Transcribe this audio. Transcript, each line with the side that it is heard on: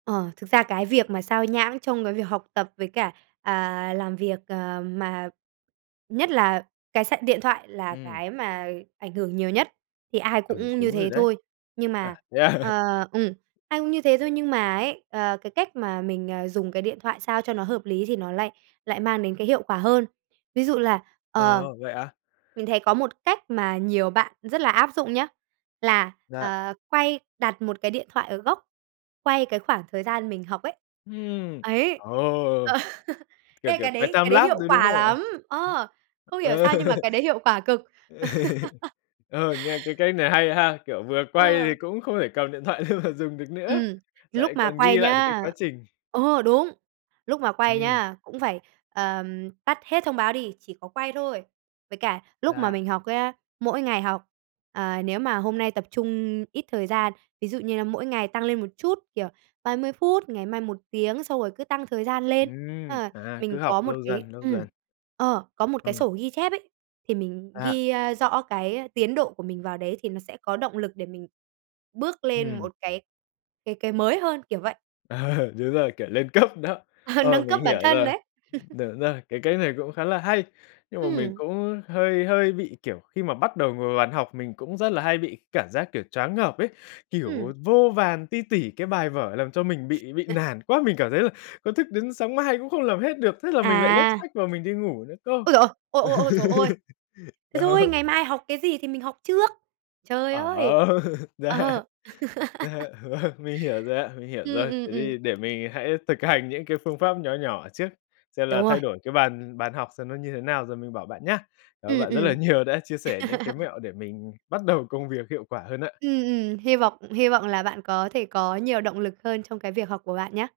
right: Ờ, thực ra cái việc mà xao nhãng trong cái việc học tập với cả, à, làm việc, ờ, mà nhất là cái sạc điện thoại là
left: Ừm.
right: cái mà ảnh hưởng nhiều nhất thì ai
left: Ừ,
right: cũng như
left: đúng rồi
right: thế
left: đấy.
right: thôi. Nhưng
left: À,
right: mà,
left: thế à?
right: ờ ừm, ai cũng như thế thôi, nhưng mà ấy, ờ, cái cách mà mình, ờ, dùng cái điện thoại sao cho nó hợp lý thì nó lại lại mang đến cái hiệu quả hơn. Ví dụ là, ờ,
left: Ờ, vậy ạ?
right: mình thấy có một cách mà nhiều bạn rất là áp dụng nhá, là,
left: Dạ.
right: ờ, quay đặt một cái điện thoại ở góc, quay cái khoảng thời gian mình học ấy.
left: Ừm,
right: Ấy,
left: ờ,
right: ờ.
left: kiểu
right: Ê,
left: kiểu
right: cái
left: quay
right: đấy cái đấy
left: timelapse
right: hiệu
left: đấy, đúng
right: quả
left: không ạ?
right: lắm. Ờ, không hiểu
left: Ờ.
right: sao nhưng mà cái đấy hiệu quả cực.
left: Ờ, nghe cái cách này hay ha. Kiểu vừa quay thì
right: Ờ.
left: cũng không thể cầm điện thoại lên mà dùng được nữa,
right: Ừm,
left: lại
right: lúc mà
left: còn ghi
right: quay
left: lại được cái
right: nhá
left: quá trình.
right: ờ, đúng, lúc mà quay
left: Ừm.
right: nhá, cũng phải, ờ, tắt hết thông báo đi, chỉ có quay thôi. Với cả lúc mà
left: Dạ.
right: mình học nhá, mỗi ngày học, ờ, nếu mà hôm nay tập trung ít thời gian. Ví dụ như là mỗi ngày tăng lên một chút, kiểu 30 phút, ngày mai 1 tiếng, xong rồi cứ tăng thời gian lên.
left: Ừm,
right: Ờ,
left: à, cứ
right: mình
left: học
right: có một
left: lâu
right: cái
left: dần, lâu
right: ừm,
left: dần.
right: ờ, có một
left: Ờ.
right: cái sổ ghi chép ấy, thì mình
left: Dạ.
right: ghi, ơ, rõ cái tiến độ của mình vào đấy thì nó sẽ có động lực để mình bước lên
left: Ừm.
right: một cái cái cái mới hơn, kiểu vậy.
left: Đúng rồi, kiểu lên cấp đó. Ờ,
right: Nâng cấp
left: mình
right: bản
left: hiểu
right: thân
left: rồi.
right: đấy.
left: Đúng rồi, cái cách này cũng khá là hay. Nhưng mà mình
right: Ừm.
left: cũng hơi hơi bị kiểu, khi mà bắt đầu ngồi vào bàn học mình cũng rất là hay bị cảm giác, kiểu, choáng ngợp ấy, kiểu
right: Ừm.
left: vô vàn ti tỉ cái bài vở làm cho mình bị bị nản quá. Mình cảm thấy là có thức đến sáng mai cũng không làm hết được, thế là mình lại gấp
right: À.
left: sách vào mình đi ngủ nữa cơ.
right: Ôi giời ơi! Ôi, ôi, ôi trời ơi! Thế thôi,
left: Đó.
right: ngày mai học cái gì thì mình học trước. Trời
left: Ờ,
right: ơi!
left: dạ.
right: Ờ.
left: Dạ vâng, mình hiểu rồi ạ, mình hiểu
right: Ừm,
left: rồi.
right: ừm,
left: Thế
right: ừm.
left: thì để mình hãy thực hành những cái phương pháp nhỏ nhỏ trước, xem là
right: Đúng rồi.
left: thay đổi cái bàn bàn học xem nó như thế nào rồi mình bảo bạn nhá. Cảm ơn
right: Ừm,
left: bạn rất là
right: ừm.
left: nhiều đã chia sẻ những cái mẹo để mình bắt đầu công việc hiệu quả hơn ạ.
right: Ừm, ừm. Hy vọng hy vọng là bạn có thể có nhiều động lực hơn trong cái việc học của bạn nhá!